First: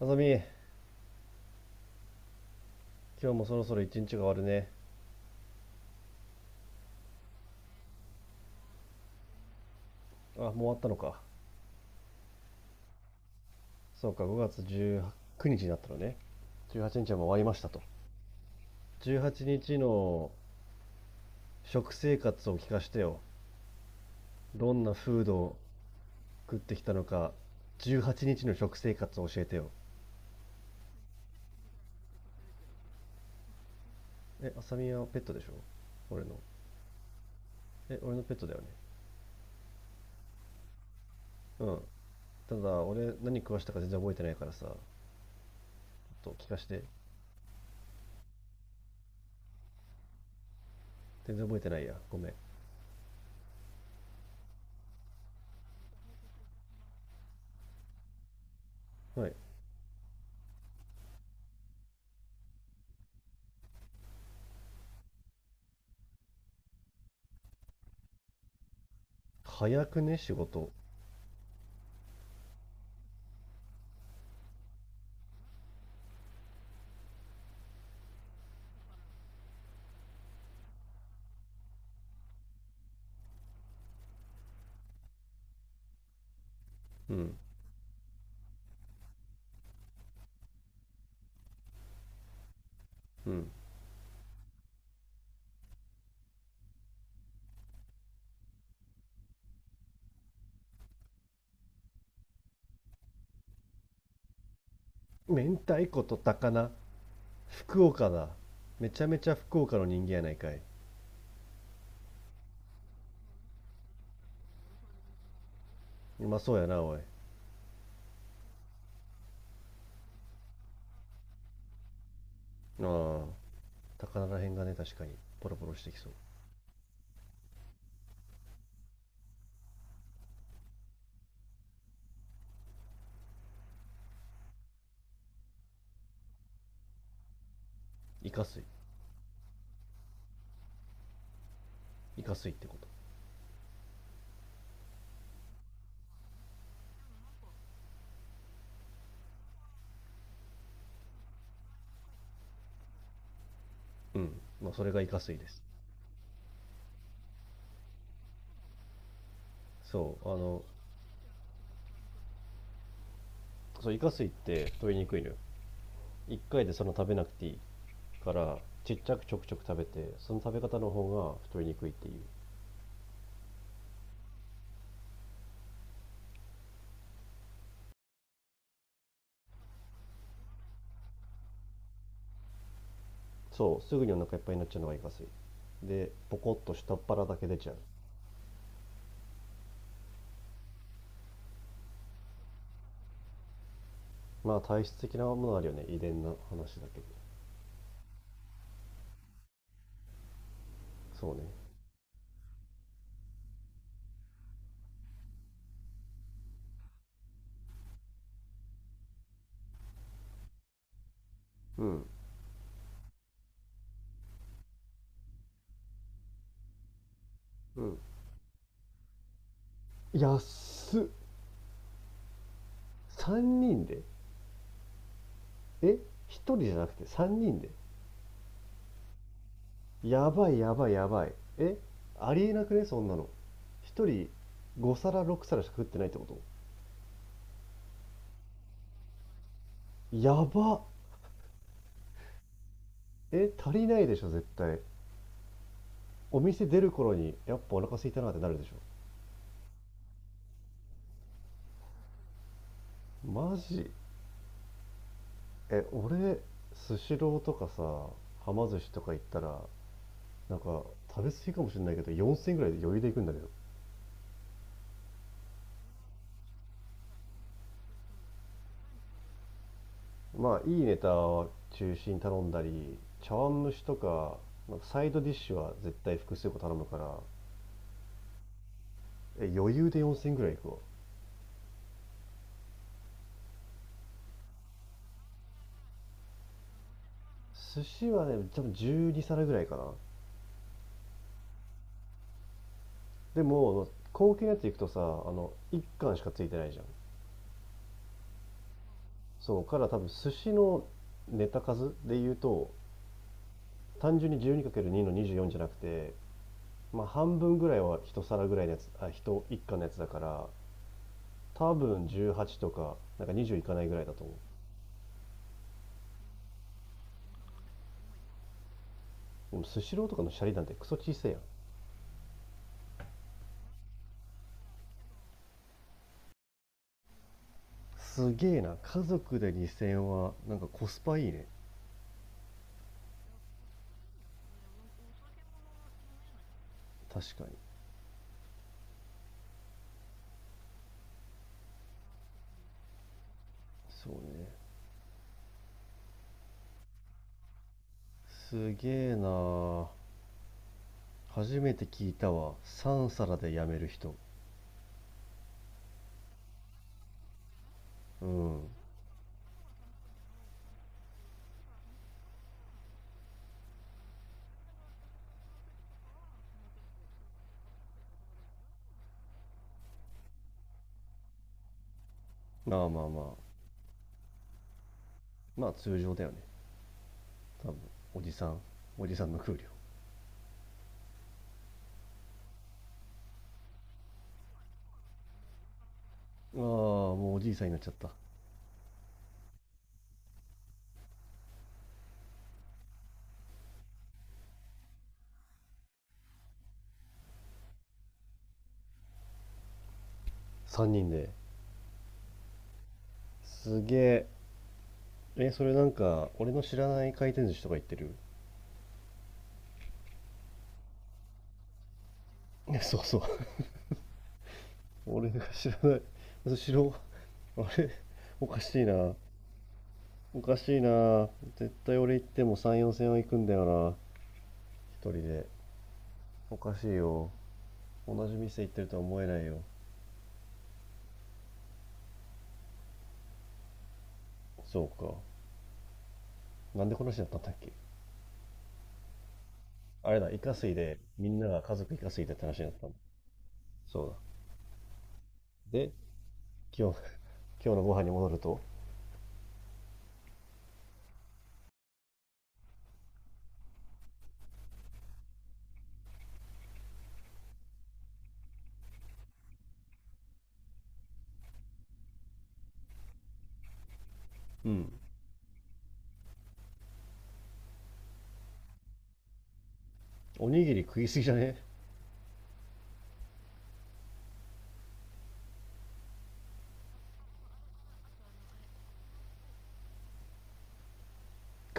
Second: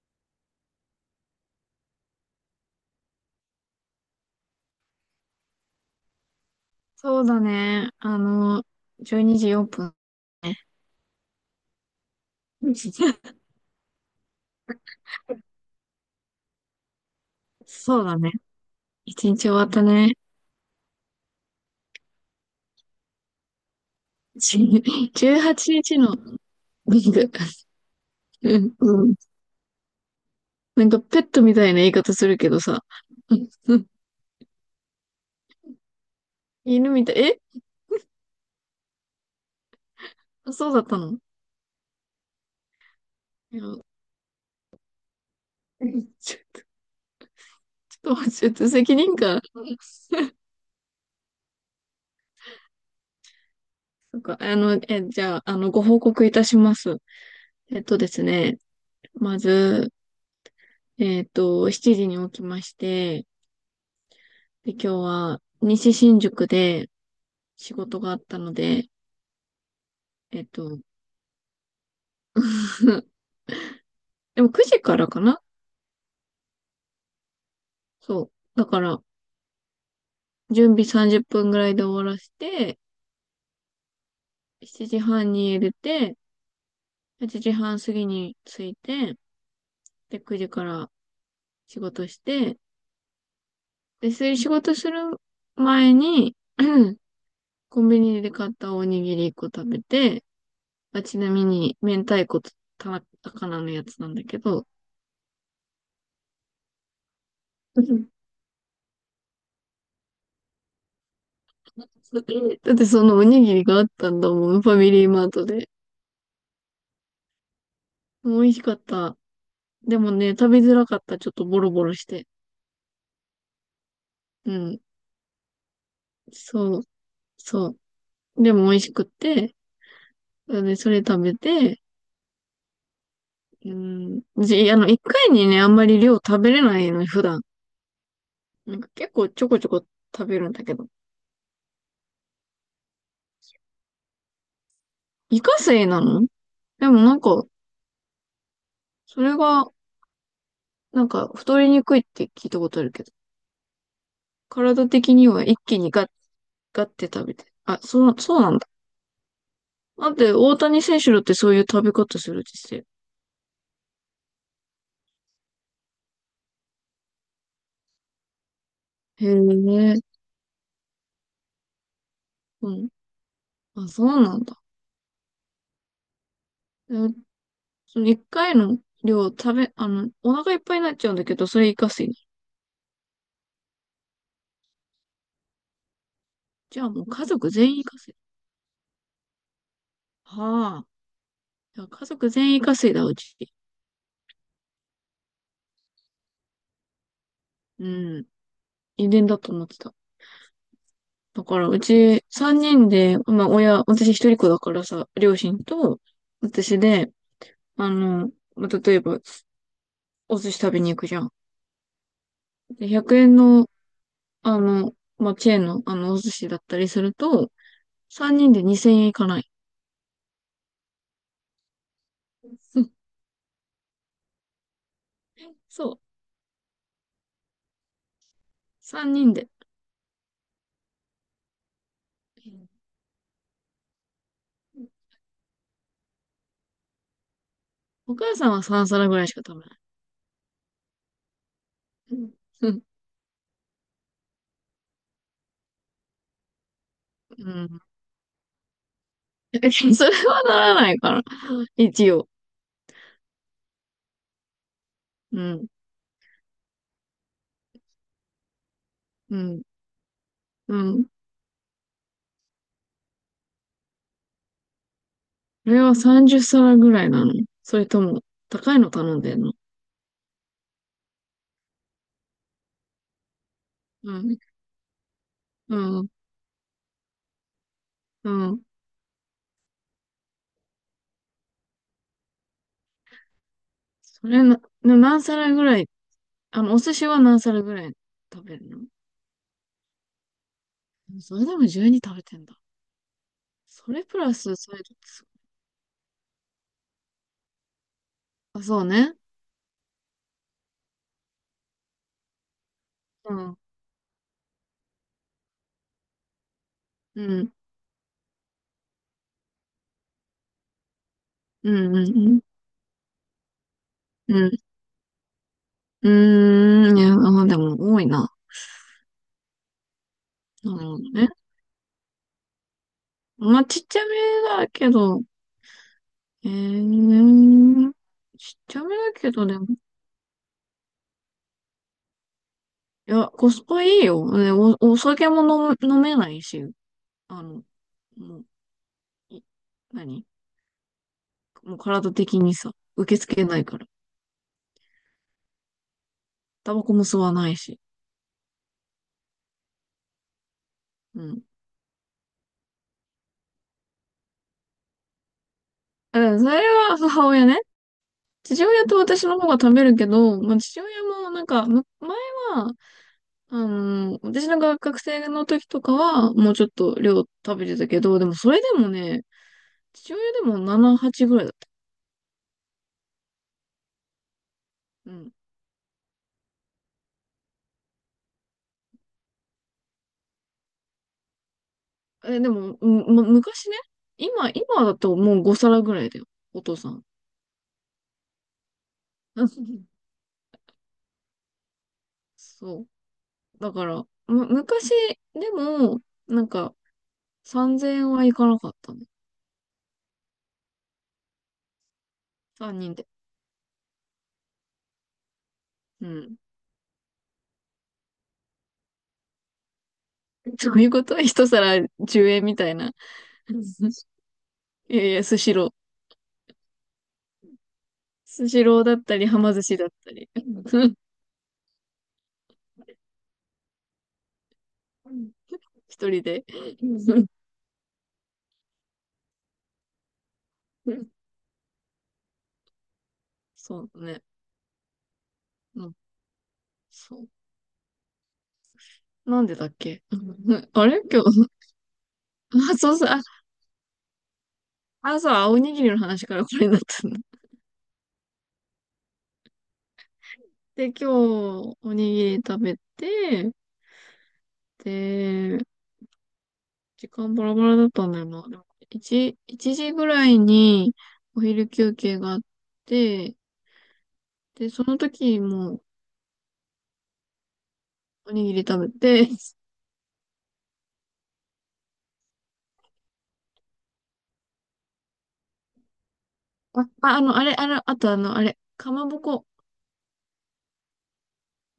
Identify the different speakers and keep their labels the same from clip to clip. Speaker 1: あさみ、今日もそろそろ一日が終わるね。
Speaker 2: そうだね。12時4分。
Speaker 1: あ、もう終わったのか。そうか、5月19日にちになったのね。18日はちにちはもう終わりましたと。
Speaker 2: そうだね。一
Speaker 1: 18
Speaker 2: 日終わっ
Speaker 1: 日
Speaker 2: たね。
Speaker 1: の食生活を聞かしてよ。どんな フード
Speaker 2: 18
Speaker 1: を
Speaker 2: 日の
Speaker 1: 食ってきたの
Speaker 2: ビング。
Speaker 1: か、18日の
Speaker 2: うん
Speaker 1: 食生
Speaker 2: うん。
Speaker 1: 活を教えてよ。
Speaker 2: なんかペットみたいな言い方するけどさ。うんうん。
Speaker 1: え、あさみはペットでしょ俺の。
Speaker 2: 犬みたい。
Speaker 1: え、俺のペットだよね。
Speaker 2: あ、そうだったの。
Speaker 1: うん。ただ、俺何食
Speaker 2: い
Speaker 1: わ
Speaker 2: や、
Speaker 1: したか全然覚えてないからさ、と
Speaker 2: ち
Speaker 1: 聞か
Speaker 2: ょ
Speaker 1: して。
Speaker 2: ちょっと待って、ちょっと責任感。
Speaker 1: 全然覚えてないや。ごめん。
Speaker 2: そっか、じゃあ、ご報告いたします。えっとですね、
Speaker 1: はい。
Speaker 2: まず、7時に起きまして、で、今日は西新宿で、仕事があったので、
Speaker 1: 早くね、仕
Speaker 2: えっ
Speaker 1: 事。
Speaker 2: と、でも9時からかな。そう。だから、準備30分ぐらいで終わらせて、7時半に入れて、
Speaker 1: うん。
Speaker 2: 8時半過ぎに着いて、で、9時から仕事して、
Speaker 1: うん。
Speaker 2: で、そういう仕事する前に、コンビニで買ったおにぎり1個食べて、まあ、ちなみに、明太子と田魚のやつなんだけど、
Speaker 1: 明太子と高菜、福岡 だ。めちゃめちゃ福岡の人間やないかい。
Speaker 2: だってそのおにぎりがあったんだもん、ファミリーマートで。
Speaker 1: うまそうやなおい。
Speaker 2: 美味しかった。でもね、食べづらかった。ちょっとボロボロして。
Speaker 1: ああ、高菜らへ
Speaker 2: う
Speaker 1: んがね、
Speaker 2: ん。
Speaker 1: 確かにポロポロしてきそう。
Speaker 2: そう、そう。でも美味しくって、で、それ食べて、うん。じ、あの、一回にね、あんまり量食べれないの、普段。
Speaker 1: イカ水。
Speaker 2: なんか結構ちょこちょこ食べるんだけど。
Speaker 1: イカ水ってこと？
Speaker 2: イカセイなの。でもなんか、それが、なんか、太りにくいって聞いたことあるけど。
Speaker 1: うん、まあそ
Speaker 2: 体
Speaker 1: れがイ
Speaker 2: 的
Speaker 1: カ
Speaker 2: に
Speaker 1: 水
Speaker 2: は
Speaker 1: で
Speaker 2: 一
Speaker 1: す。
Speaker 2: 気にガッ、ガッて食べて。あ、そう、そうなんだ。だっ
Speaker 1: そう、
Speaker 2: て、大谷選手だってそういう食べ方するって言って
Speaker 1: そうイカ水って太りにくいのよ。1回でその食べなくていいから、ちっちゃ
Speaker 2: た
Speaker 1: く
Speaker 2: よ。
Speaker 1: ちょくちょく食べ
Speaker 2: へ
Speaker 1: て、
Speaker 2: え、
Speaker 1: その食べ方の方が太りにくいっていう。
Speaker 2: うん。あ、そうなんだ。その一回の量食べ、お腹いっぱいになっちゃうんだけど、それイカ水。
Speaker 1: そう、すぐにお腹いっぱいになっちゃうのがイカ水で、ポコッと
Speaker 2: じゃあ
Speaker 1: 下っ
Speaker 2: もう
Speaker 1: 腹
Speaker 2: 家
Speaker 1: だけ
Speaker 2: 族
Speaker 1: 出ちゃ
Speaker 2: 全
Speaker 1: う。
Speaker 2: 員イカ水。はあ。じゃあ家族全員イカ水だ、うち。
Speaker 1: まあ、体質的なものあるよね、遺伝な話だけど。
Speaker 2: うん。遺伝だと思ってた。
Speaker 1: そう
Speaker 2: だ
Speaker 1: ね。
Speaker 2: から、うち三人で、まあ親、私一人っ子だからさ、両親と私で、例えば、お寿司食べに行くじゃん。
Speaker 1: うん
Speaker 2: で、100円の、あの、チェーンの、お寿司だったりすると、
Speaker 1: うん。
Speaker 2: 三人で2000円いかない。
Speaker 1: 安っ。
Speaker 2: うん、
Speaker 1: 3人で？
Speaker 2: そ
Speaker 1: え、
Speaker 2: う。
Speaker 1: 1人じゃなくて3人で？
Speaker 2: 三人で。
Speaker 1: やばいやばいやばい、え、ありえなくねそんなの。1人5皿6皿しか食ってないってこと？
Speaker 2: お母さんは3皿ぐらいしか食べない。
Speaker 1: やばっ。
Speaker 2: うん。うん。
Speaker 1: え、足りないでしょ絶対。お店出る頃に
Speaker 2: う
Speaker 1: やっぱお
Speaker 2: ん。
Speaker 1: 腹空いたなってなるでしょ？
Speaker 2: それはならないから。一応。
Speaker 1: マジ？
Speaker 2: うん。
Speaker 1: え、俺スシローとかさ、はま寿司とか行っ
Speaker 2: う
Speaker 1: たら、
Speaker 2: ん。
Speaker 1: なん
Speaker 2: う
Speaker 1: か
Speaker 2: ん。こ
Speaker 1: 食べ過ぎかもしれないけど4000円ぐらいで余裕で行くんだけど。
Speaker 2: れは30皿ぐらいなの？それとも、高いの頼んでんの？
Speaker 1: まあいいネタを中心に頼んだり茶碗蒸しと
Speaker 2: う
Speaker 1: か、
Speaker 2: ん。
Speaker 1: なんかサイドディッシュは
Speaker 2: う
Speaker 1: 絶
Speaker 2: ん。
Speaker 1: 対複数個頼むから、
Speaker 2: うん。
Speaker 1: え、余裕で4000ぐらいいくわ。
Speaker 2: それな、な何皿ぐらい、お寿司は何皿ぐ
Speaker 1: 寿
Speaker 2: らい
Speaker 1: 司は
Speaker 2: 食
Speaker 1: ね、
Speaker 2: べ
Speaker 1: 多
Speaker 2: る
Speaker 1: 分
Speaker 2: の？
Speaker 1: 12皿ぐらいかな。
Speaker 2: それでも12食べてんだ。
Speaker 1: でも
Speaker 2: それプラ
Speaker 1: 高級なや
Speaker 2: ス
Speaker 1: つ行
Speaker 2: サイ
Speaker 1: く
Speaker 2: ドって
Speaker 1: とさ、あ
Speaker 2: すご
Speaker 1: の一貫しかついてないじゃん。
Speaker 2: い。あ、そうね。
Speaker 1: そうから多分寿司のネタ数で言うと、
Speaker 2: うん。
Speaker 1: 単純に12かける2の24じゅうよんじゃなくて、まあ、
Speaker 2: う
Speaker 1: 半
Speaker 2: ん。
Speaker 1: 分ぐらいは1皿ぐらいのやつ、あ1、1貫のやつだから、
Speaker 2: う
Speaker 1: 多
Speaker 2: ん。う
Speaker 1: 分
Speaker 2: ん。
Speaker 1: 18とかなんか20いかないぐらいだと思
Speaker 2: う
Speaker 1: う。
Speaker 2: ん。うん。うーん。いや、あ、でも多いな。
Speaker 1: スシローとかのシャリなん
Speaker 2: な
Speaker 1: て
Speaker 2: る
Speaker 1: ク
Speaker 2: ほ
Speaker 1: ソ
Speaker 2: ど
Speaker 1: 小さ
Speaker 2: ね。
Speaker 1: いやん。
Speaker 2: まあ、ちっちゃめだけど、えー、
Speaker 1: すげ
Speaker 2: ち
Speaker 1: え
Speaker 2: っ
Speaker 1: な、
Speaker 2: ちゃめ
Speaker 1: 家
Speaker 2: だけ
Speaker 1: 族
Speaker 2: ど。
Speaker 1: で
Speaker 2: でも、い
Speaker 1: 2000はなんかコスパいいね。
Speaker 2: や、コスパいいよ。ね、お酒も飲む、飲めないし、
Speaker 1: 確
Speaker 2: あ
Speaker 1: かに。
Speaker 2: の、もう、い、何もう体的にさ、受け付けないから。
Speaker 1: そうね。
Speaker 2: タバコも吸わないし。
Speaker 1: すげえな。
Speaker 2: うん。
Speaker 1: 初めて聞いたわ、3皿でやめる人。
Speaker 2: だからそれは母親ね。
Speaker 1: う
Speaker 2: 父
Speaker 1: ん。
Speaker 2: 親と私の方が食べるけど、まあ、父親もなんか、前は、私の学生の時とかは、もうちょっと量食べてたけど、でもそれでもね、父親でも7、8ぐらいだった。
Speaker 1: まあまあまあ、
Speaker 2: うん。
Speaker 1: まあ通常だよね多分。おじさんおじさんの給量。
Speaker 2: え、でも、昔ね、今だともう5皿ぐらいだよ。
Speaker 1: ああ、
Speaker 2: お父さん。
Speaker 1: もうおじいさんになっちゃった。
Speaker 2: うん、そう。だから、昔でも、なんか、3000円はいかなかったね。
Speaker 1: 3人で？
Speaker 2: 3人で。
Speaker 1: すげえ。え、それなん
Speaker 2: う
Speaker 1: か
Speaker 2: ん。
Speaker 1: 俺の知らない回転寿司とか言ってる。
Speaker 2: どういうこと？ 一皿10円みた
Speaker 1: い
Speaker 2: い
Speaker 1: や、
Speaker 2: な。
Speaker 1: そうそう。
Speaker 2: うん。いやいや、
Speaker 1: 俺
Speaker 2: ス
Speaker 1: が
Speaker 2: シロ
Speaker 1: 知
Speaker 2: ー。
Speaker 1: らないスシロー。 あれ、お
Speaker 2: ス
Speaker 1: か
Speaker 2: シ
Speaker 1: し
Speaker 2: ロー
Speaker 1: い
Speaker 2: だっ
Speaker 1: な。
Speaker 2: たり、はま寿司だったり。
Speaker 1: おかしい
Speaker 2: うん、
Speaker 1: な。絶対俺行っても3、4戦は行くんだよな。一人で。
Speaker 2: 一人で。
Speaker 1: おか
Speaker 2: う
Speaker 1: しい
Speaker 2: ん。
Speaker 1: よ。同じ店行ってるとは思えないよ。
Speaker 2: そうね。
Speaker 1: そうか。
Speaker 2: うん。
Speaker 1: なんでこの話
Speaker 2: そ
Speaker 1: だっ
Speaker 2: う。
Speaker 1: たんだっけ？
Speaker 2: なんでだっけ？
Speaker 1: あ
Speaker 2: う
Speaker 1: れだ、イカス
Speaker 2: ん。
Speaker 1: イ
Speaker 2: あ
Speaker 1: で、
Speaker 2: れ、今
Speaker 1: みん
Speaker 2: 日、
Speaker 1: なが家族イカスイでって話にな
Speaker 2: ま
Speaker 1: っ
Speaker 2: あ、
Speaker 1: た
Speaker 2: そ
Speaker 1: の。
Speaker 2: うそう。あ、
Speaker 1: そう
Speaker 2: 朝
Speaker 1: だ。
Speaker 2: はおにぎり
Speaker 1: で、
Speaker 2: の話からこれになっ
Speaker 1: 今日、
Speaker 2: たんだ。
Speaker 1: 今日のご飯に戻ると、
Speaker 2: で、今日、おにぎり食べて、で、時間バラバラだったんだよな。でも、1、時ぐらいにお昼休憩があって、
Speaker 1: う
Speaker 2: で、そ
Speaker 1: ん。
Speaker 2: の時もおにぎり食べて、
Speaker 1: おにぎり食いすぎじゃね？
Speaker 2: あ、あの、あれ、あれ、あとあの、あれ、かまぼこ。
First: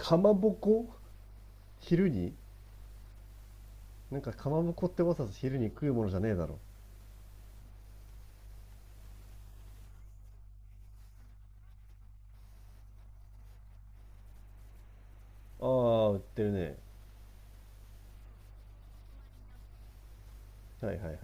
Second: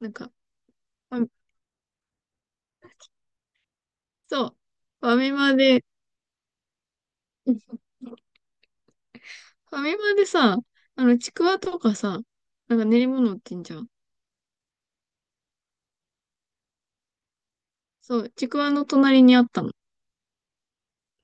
Speaker 2: なん
Speaker 1: ま
Speaker 2: か、
Speaker 1: ぼこ。
Speaker 2: ファ
Speaker 1: 昼になんか
Speaker 2: そ
Speaker 1: か
Speaker 2: う、
Speaker 1: まぼこって
Speaker 2: フ
Speaker 1: わ
Speaker 2: ァ
Speaker 1: ざわ
Speaker 2: ミ
Speaker 1: ざ
Speaker 2: マ
Speaker 1: 昼に
Speaker 2: で、
Speaker 1: 食うものじゃねえだろ。
Speaker 2: ファミマでさ、ちくわとかさ、なんか練り物売ってんじゃん。
Speaker 1: ああ、売ってるね。
Speaker 2: そう、ちくわの隣にあったの。
Speaker 1: はいはいはい。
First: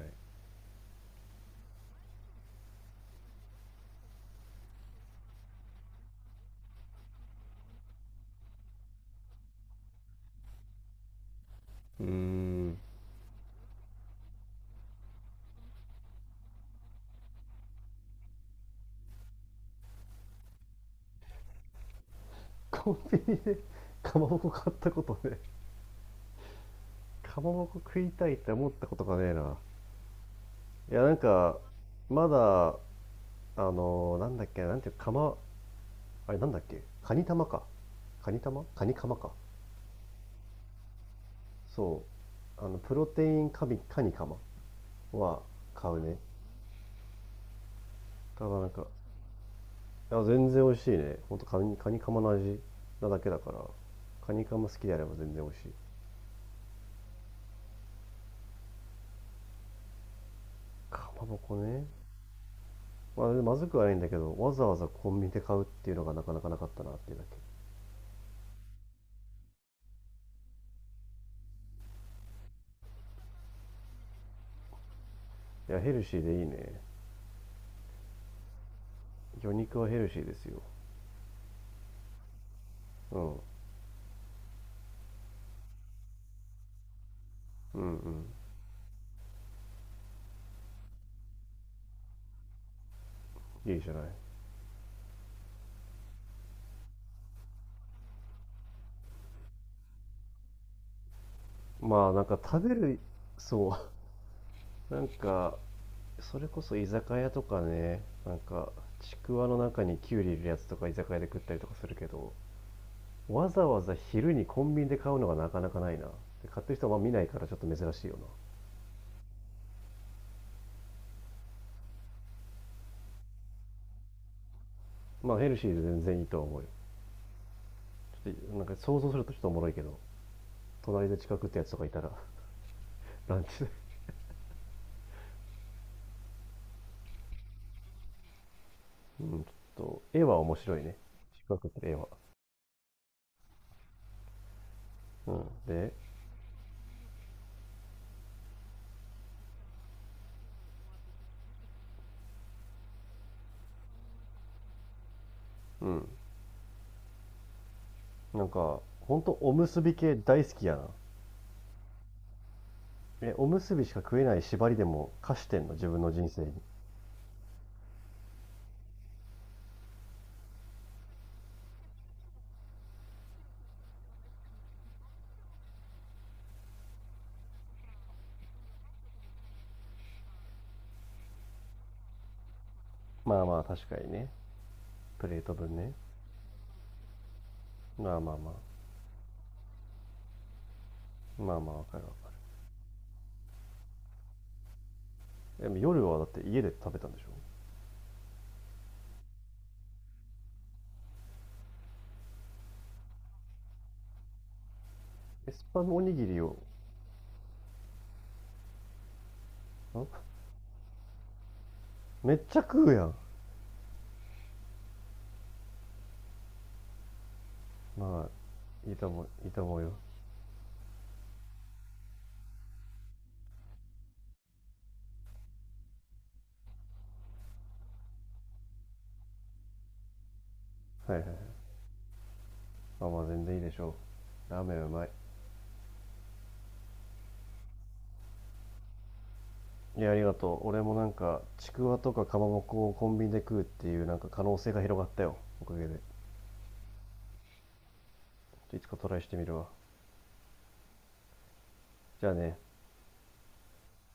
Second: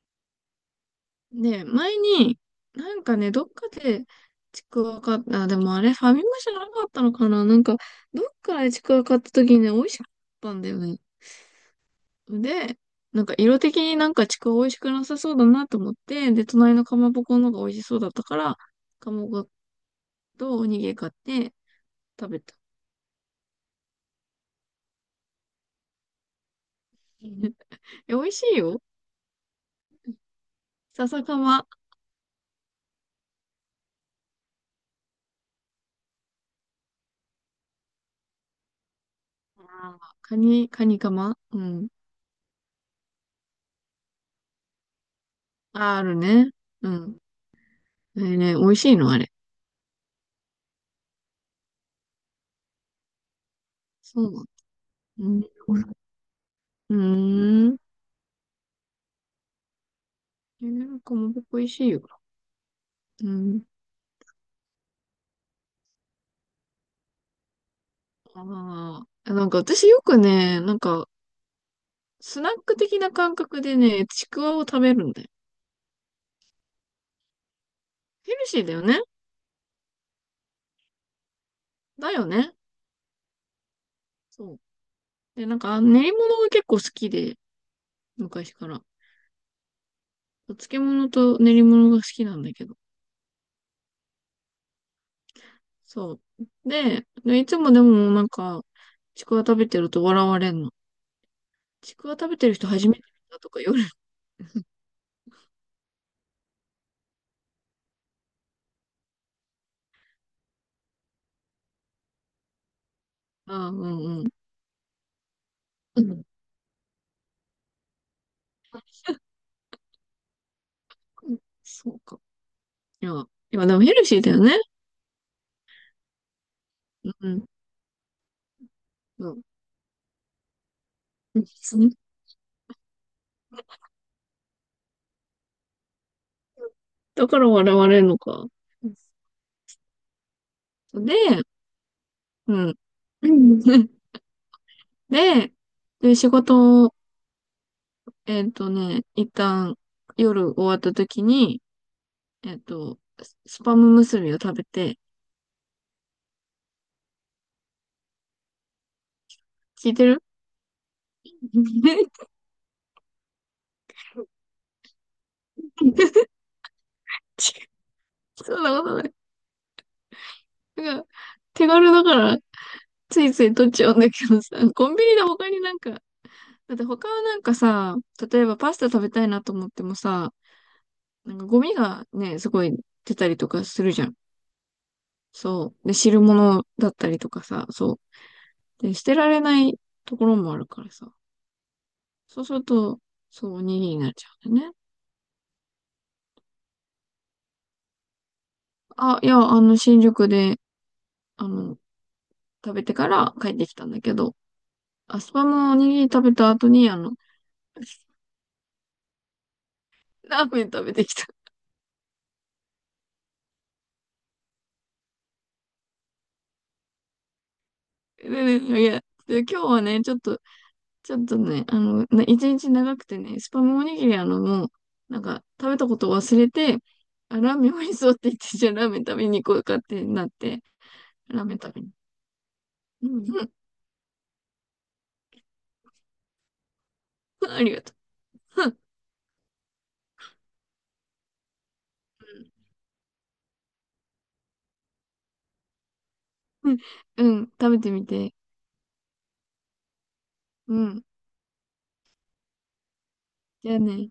Speaker 2: ね、前に、なんかね、どっかで、ちくわ買った、あ、でもあれ、ファミマじゃなかったのかな、なんか、どっかでちくわ買った時にね、美味しかったんだよね。
Speaker 1: うーん。
Speaker 2: で、なんか色的になんかちくわ美味しくなさそうだなと思って、で、隣のかまぼこの方が美味しそうだったから、かまぼことおにぎり買って食べた。
Speaker 1: コンビニで かまぼこ買ったことね、
Speaker 2: うん。
Speaker 1: か まぼこ食い
Speaker 2: え、美
Speaker 1: た
Speaker 2: 味
Speaker 1: いっ
Speaker 2: し
Speaker 1: て
Speaker 2: い
Speaker 1: 思っ
Speaker 2: よ。
Speaker 1: たことがねえな。いや、なん
Speaker 2: 笹か
Speaker 1: か、
Speaker 2: ま。
Speaker 1: まだなんだっけ、なんていうか、あれなんだっけ、カニ玉かカニ玉カニカマか。
Speaker 2: あー、カニかま。うん。
Speaker 1: そう、あのプロテインカミカニカマは買
Speaker 2: あー、あ
Speaker 1: う
Speaker 2: る
Speaker 1: ね。
Speaker 2: ね。うん。えー
Speaker 1: た
Speaker 2: ね、
Speaker 1: だ
Speaker 2: 美
Speaker 1: なん
Speaker 2: 味
Speaker 1: かい
Speaker 2: しいのあれ。
Speaker 1: や、全然美味しいね、ほんとカニカニカマの味なだけだから。
Speaker 2: そ
Speaker 1: カ
Speaker 2: うな
Speaker 1: ニ
Speaker 2: の。
Speaker 1: カマ好きであれば
Speaker 2: う
Speaker 1: 全然
Speaker 2: ん。
Speaker 1: 美味しい。
Speaker 2: うーん。なん
Speaker 1: か
Speaker 2: か
Speaker 1: ま
Speaker 2: もう
Speaker 1: ぼこ
Speaker 2: 美味し
Speaker 1: ね、
Speaker 2: いよ。
Speaker 1: まあ、
Speaker 2: う
Speaker 1: ま
Speaker 2: ん。
Speaker 1: ずくはないんだけど、わざわざコンビニで買うっていうのがなかなかなかったなっていうだけ。
Speaker 2: ああ。なんか私よくね、なんか、スナック的な感覚でね、ちくわを食べるんだよ。
Speaker 1: いや、ヘルシーでいいね。
Speaker 2: ヘルシーだよね。
Speaker 1: 魚肉はヘルシーですよ。
Speaker 2: だよね。
Speaker 1: うん。うん
Speaker 2: そう。で、なんか、練り物が結構好きで、
Speaker 1: う
Speaker 2: 昔から。お漬物と練り物が好きなんだけど。
Speaker 1: ん。いいじゃない。
Speaker 2: そう。で、いつもでもなんか、ちくわ食べてると笑われんの。ち
Speaker 1: ま
Speaker 2: く
Speaker 1: あ、
Speaker 2: わ
Speaker 1: なん
Speaker 2: 食べ
Speaker 1: か
Speaker 2: てる人
Speaker 1: 食べ
Speaker 2: 初め
Speaker 1: る、
Speaker 2: て見たとか言
Speaker 1: そ
Speaker 2: われる。
Speaker 1: う。なんか、それこそ居酒屋とかね、なんか、ちくわの中にキュウリ入れるやつとか居酒屋で食ったりとかするけど、わ
Speaker 2: あ
Speaker 1: ざ
Speaker 2: あ、う
Speaker 1: わざ
Speaker 2: んうん。
Speaker 1: 昼にコンビニで買うのがなかなかない
Speaker 2: う
Speaker 1: な。
Speaker 2: ん。
Speaker 1: で、買ってる人はまあ見ないからちょっと珍しいよな。
Speaker 2: そうか。いや、いや、でもヘルシーだよね。
Speaker 1: まあ、ヘルシーで全然いいとは思うよ。
Speaker 2: うん。
Speaker 1: ちょっと、なんか想像するとちょっとおもろいけど。隣で近くってやつとかいた ら、ランチで
Speaker 2: だから笑われるのか。
Speaker 1: うん、ちょっと、絵は面白いね。
Speaker 2: で、
Speaker 1: 近くって絵は。
Speaker 2: うん。
Speaker 1: うん。
Speaker 2: で、
Speaker 1: で、
Speaker 2: で、仕事を、一旦夜終わった時に、スパム結びを食べて、
Speaker 1: うん。なんか、ほんとおむすび
Speaker 2: 聞いて
Speaker 1: 系
Speaker 2: る？
Speaker 1: 大好きやな。え、おむすびしか食えない縛りでも貸してんの自分の人生に？
Speaker 2: そんなことない。なんか、手軽だから、ついつい取っちゃうんだけどさ、コンビニで他になんか、だって他はなんかさ、例えばパスタ食べたいなと思ってもさ、なんかゴミがね、すごい出た
Speaker 1: ま
Speaker 2: り
Speaker 1: あ
Speaker 2: と
Speaker 1: まあ、
Speaker 2: かす
Speaker 1: 確
Speaker 2: る
Speaker 1: か
Speaker 2: じゃ
Speaker 1: に
Speaker 2: ん。
Speaker 1: ね。プレート分
Speaker 2: そ
Speaker 1: ね。
Speaker 2: う。で、汁物だったりとかさ、そ
Speaker 1: まあまあまあ。
Speaker 2: う。で、捨てられないところもあるからさ。
Speaker 1: まあまあ、わかるわかる。
Speaker 2: そうすると、そう、おにぎりになっちゃうんだよね。
Speaker 1: でも夜はだって家で食べたんでしょ？
Speaker 2: あ、いや、新宿で、あの、食べてから帰ってきたんだけど、アスパ
Speaker 1: エス
Speaker 2: ムお
Speaker 1: パ
Speaker 2: に
Speaker 1: ム
Speaker 2: ぎ
Speaker 1: お
Speaker 2: り
Speaker 1: にぎ
Speaker 2: 食べ
Speaker 1: り
Speaker 2: た
Speaker 1: を。
Speaker 2: 後に、ラーメン食べてきた。
Speaker 1: めっちゃ食うやん。ま
Speaker 2: で、ね、
Speaker 1: あ、
Speaker 2: い
Speaker 1: いい
Speaker 2: や、
Speaker 1: と思う、
Speaker 2: で、
Speaker 1: いいと
Speaker 2: 今日
Speaker 1: 思う
Speaker 2: は
Speaker 1: よ。
Speaker 2: ね、ちょっと、ちょっとね、一日長くてね、スパムおにぎりなんか、食べたことを忘れて、あ、ラーメン美味しそうって言って、じゃあラーメン食べに行こうかってなって、
Speaker 1: はいはいはい。
Speaker 2: ラーメン食べに。
Speaker 1: まあ
Speaker 2: う
Speaker 1: まあ、
Speaker 2: ん。
Speaker 1: 全然 いいでしょう。ラーメンうまい。
Speaker 2: ありがとう。
Speaker 1: いや、ありがとう。俺もなんか、ちくわとかかまぼこをコンビニで食うっていうなんか可能性が広がったよ。おかげで。
Speaker 2: うん。うん。食べてみて。
Speaker 1: いつかトライしてみるわ。
Speaker 2: うん。
Speaker 1: じゃあね。
Speaker 2: じゃあね。